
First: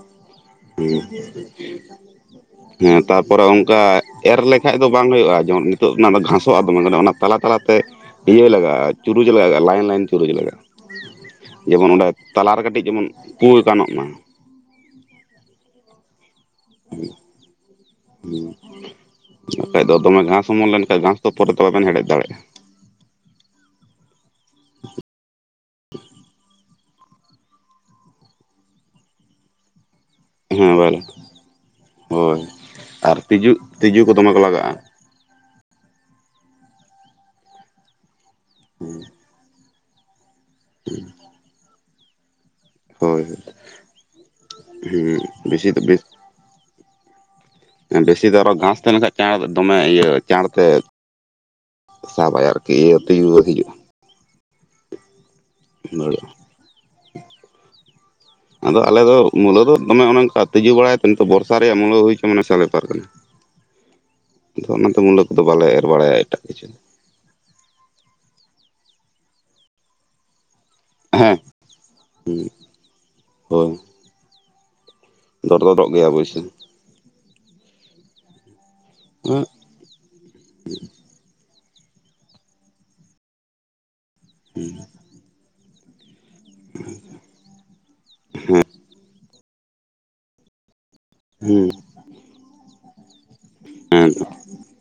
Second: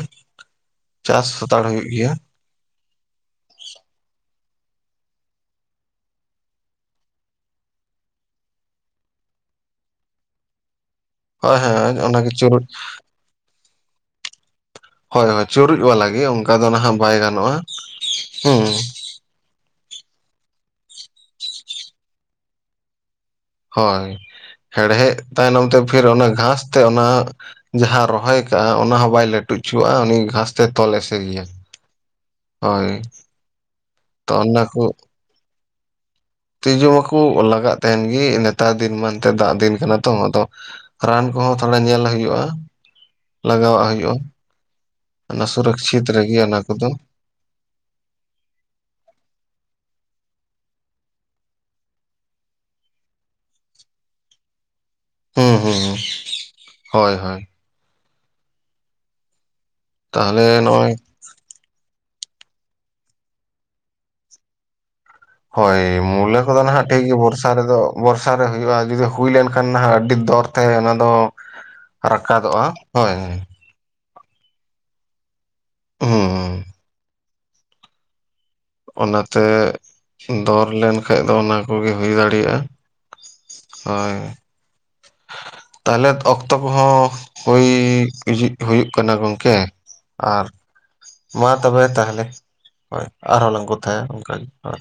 ᱦᱩᱸ ᱟᱨ ᱦᱩᱭᱩᱜ ᱜᱮᱭᱟ ᱦᱮᱸ ᱛᱟᱨᱯᱚᱨᱮ ᱚᱱᱠᱟ ᱮᱨ ᱞᱮᱠᱷᱟᱡ ᱫᱚ ᱵᱟᱝ ᱦᱩᱭᱩᱜ-ᱟ ᱡᱮᱢᱚᱱ ᱱᱤᱛᱚᱜ ᱚᱱᱟ ᱫᱚ ᱜᱷᱟᱥᱚᱜ-ᱟ ᱫᱚᱢᱮ ᱚᱱᱟ ᱛᱟᱞᱟ ᱛᱟᱞᱟᱛᱮ ᱤᱭᱟᱹ ᱞᱟᱜᱟᱜᱼᱟ ᱪᱩᱨᱩᱪ ᱞᱟᱜᱟᱜᱼᱟ ᱞᱟᱭᱤᱱ ᱞᱟᱭᱤᱱ ᱪᱩᱨᱩᱡ ᱞᱟᱜᱟᱜᱼᱟ ᱦᱳᱭ ᱡᱮᱢᱚᱱ ᱦᱳᱭ ᱚᱸᱰᱮ ᱚᱱᱟᱜᱮ ᱛᱟᱞᱟ ᱨᱮ ᱪᱩᱨᱩᱡ ᱠᱟᱹᱴᱤᱡ ᱡᱮᱢᱚᱱ ᱯᱩ ᱜᱟᱱᱚᱜ ᱢᱟ ᱦᱳᱭ ᱦᱳᱭ ᱪᱩᱨᱩᱡ ᱵᱟᱞᱟ ᱜᱮ ᱚᱝᱠᱟ ᱫᱚ ᱱᱟᱦᱟᱜ ᱵᱟᱭ ᱜᱟᱱᱚᱜᱼᱟ ᱦᱩᱸ ᱦᱩᱸ ᱵᱟᱠᱷᱟᱡ ᱫᱚ ᱫᱚᱢᱮ ᱜᱷᱟᱸᱥ ᱚᱢᱚᱱ ᱞᱮᱱᱠᱷᱟᱡ ᱜᱷᱟᱸᱥ ᱫᱚ ᱯᱚᱨᱮ ᱛᱮ ᱵᱟᱵᱮᱱ ᱦᱮᱲᱦᱮᱫ ᱫᱟᱲᱮᱜ-ᱟ ᱦᱳᱭ ᱦᱮᱲᱦᱮᱫ ᱛᱟᱭᱱᱚᱢ ᱛᱮ ᱯᱷᱤᱨ ᱚᱱᱟ ᱜᱷᱟᱸᱥ ᱛᱮ ᱚᱱᱟ ᱡᱟᱦᱟᱸ ᱨᱚᱦᱚᱭ ᱠᱟᱜᱼᱟ ᱚᱱᱟ ᱦᱚᱸ ᱵᱟᱭ ᱞᱟᱹᱴᱩᱡ ᱦᱚᱪᱚᱣᱟᱜᱼᱟ ᱩᱱᱤ ᱜᱷᱟᱸ ᱛᱮ ᱦᱮᱸ ᱛᱚᱞ ᱵᱚᱞᱮ ᱮᱥᱮᱫᱭᱟᱭ ᱦᱳᱭ ᱟᱨ ᱛᱤᱡᱩ ᱛᱤᱡᱩ ᱠᱚ ᱫᱚᱢᱮ ᱛᱚ ᱚᱱᱱᱟ ᱞᱟᱜᱟᱜᱼᱟ ᱠᱚ ᱛᱤᱡᱩ ᱢᱟᱠᱚ ᱞᱟᱜᱟᱜ ᱛᱟᱦᱮᱱ ᱜᱮ ᱱᱮᱛᱟᱨ ᱫᱤᱱ ᱢᱟ ᱮᱱᱛᱮ ᱫᱟᱜ ᱫᱤᱱ ᱠᱟᱱᱟ ᱛᱚ ᱟᱫᱚ ᱨᱟᱱ ᱦᱚᱸ ᱛᱷᱚᱲᱟ ᱧᱮᱞ ᱦᱩᱭᱩᱜᱼᱟ ᱦᱳᱭ ᱞᱟᱜᱟᱣᱟᱜ ᱦᱩᱭᱩᱜᱼᱟ ᱦᱮᱸ ᱚᱱᱟ ᱵᱮᱥᱤ ᱫᱚ ᱵᱮᱥ ᱥᱩᱨᱚᱠᱪᱷᱤᱛ ᱨᱮᱜᱮ ᱤᱭᱟᱹ ᱚᱱᱟ ᱠᱚᱫᱚ ᱵᱮᱥᱤ ᱫᱚ ᱟᱨᱚ ᱜᱷᱟᱸᱥ ᱛᱟᱦᱮᱸ ᱞᱮᱱ ᱠᱷᱟᱱ ᱪᱟᱬ ᱫᱚᱢᱮ ᱤᱭᱟᱹ ᱪᱟᱬ ᱛᱮ ᱥᱟᱵᱟᱭ ᱟᱨᱠᱤ ᱤᱭᱟᱹ ᱛᱤᱡᱩ‌ ᱨᱳᱜᱽ ᱦᱤᱡᱩᱜᱼᱟ ᱦᱩᱸ ᱦᱩᱸ ᱦᱩᱸ ᱫᱟᱲᱮᱭᱟᱜ-ᱟ, ᱦᱳᱭ ᱦᱳᱭ ᱟᱫᱚ ᱟᱞᱮ ᱫᱚ ᱢᱩᱞᱟᱹ ᱫᱚ ᱫᱚᱢᱮ ᱚᱱᱮ ᱚᱱᱠᱟ ᱛᱟᱦᱚᱞᱮ ᱛᱤᱡᱩ ᱱᱚᱜᱼᱚᱭ ᱵᱟᱲᱟᱭᱟᱛᱮ ᱱᱤᱛᱚᱜ ᱵᱚᱨ ᱵᱚᱨᱥᱟ ᱨᱮᱭᱟᱜ ᱢᱩᱞᱟᱹ ᱦᱩᱭ [unintelligible] ᱢᱟᱱᱮ ᱵᱤᱥᱟᱞ ᱵᱮᱯᱟᱨ ᱠᱟᱱᱟ ᱚᱱᱟᱛᱮ ᱢᱩᱞᱟᱹ ᱾ ᱟᱫᱚ ᱵᱟᱞᱮ ᱦᱳᱭ ᱮᱨ ᱵᱟᱲᱟᱭᱟ ᱢᱩᱞᱟᱹ ᱮᱴᱟᱜ ᱠᱚᱫᱚ ᱠᱤᱪᱷᱩ ᱱᱟᱦᱟᱜ ᱴᱷᱤᱠ ᱜᱮ ᱵᱚᱨᱥᱟ ᱨᱮᱫᱚ ᱵᱚᱨᱥᱟ ᱨᱮ ᱦᱩᱭᱩᱜᱼᱟ ᱡᱩᱫᱤ ᱦᱩᱭ ᱞᱮᱱ ᱠᱷᱟᱱ ᱱᱟᱦᱟᱜ ᱟᱹᱰᱤ ᱫᱚᱨᱛᱮ ᱚᱱᱟ ᱫᱚ ᱦᱮᱸ ᱨᱟᱠᱟᱫᱚᱜᱼᱟ ᱦᱮᱸ ᱦᱳᱭ ᱫᱚᱨ ᱜᱚᱫᱚᱜ ᱜᱮᱭᱟ ᱚᱵᱳᱭᱥᱳ ᱦᱩᱸ ᱚᱱᱟᱛᱮ ᱦᱮᱸ ᱫᱚᱨ ᱞᱮᱱᱠᱷᱟᱡ ᱫᱚ ᱚᱱᱟ ᱠᱚᱜᱮ ᱦᱩᱭ ᱫᱟᱲᱮᱭᱟᱜᱼᱟ ᱦᱳᱭ ᱦᱩᱸ ᱛᱟᱦᱞᱮ ᱚᱠᱛᱚ ᱠᱚᱦᱚᱸ ᱦᱩᱭ ᱤᱡᱤᱜ ᱦᱩᱭᱩᱜ ᱠᱟᱱᱟ ᱜᱚᱝᱠᱮ ᱟᱨ ᱢᱟ ᱦᱮᱸ ᱛᱚᱵᱮ ᱛᱟᱦᱞᱮ ᱦᱳᱭ ᱟᱨᱦᱚᱸ ᱞᱟᱝ ᱠᱚᱛᱷᱟᱭᱟ ᱚᱱᱠᱟᱜᱮ ᱦᱳᱭ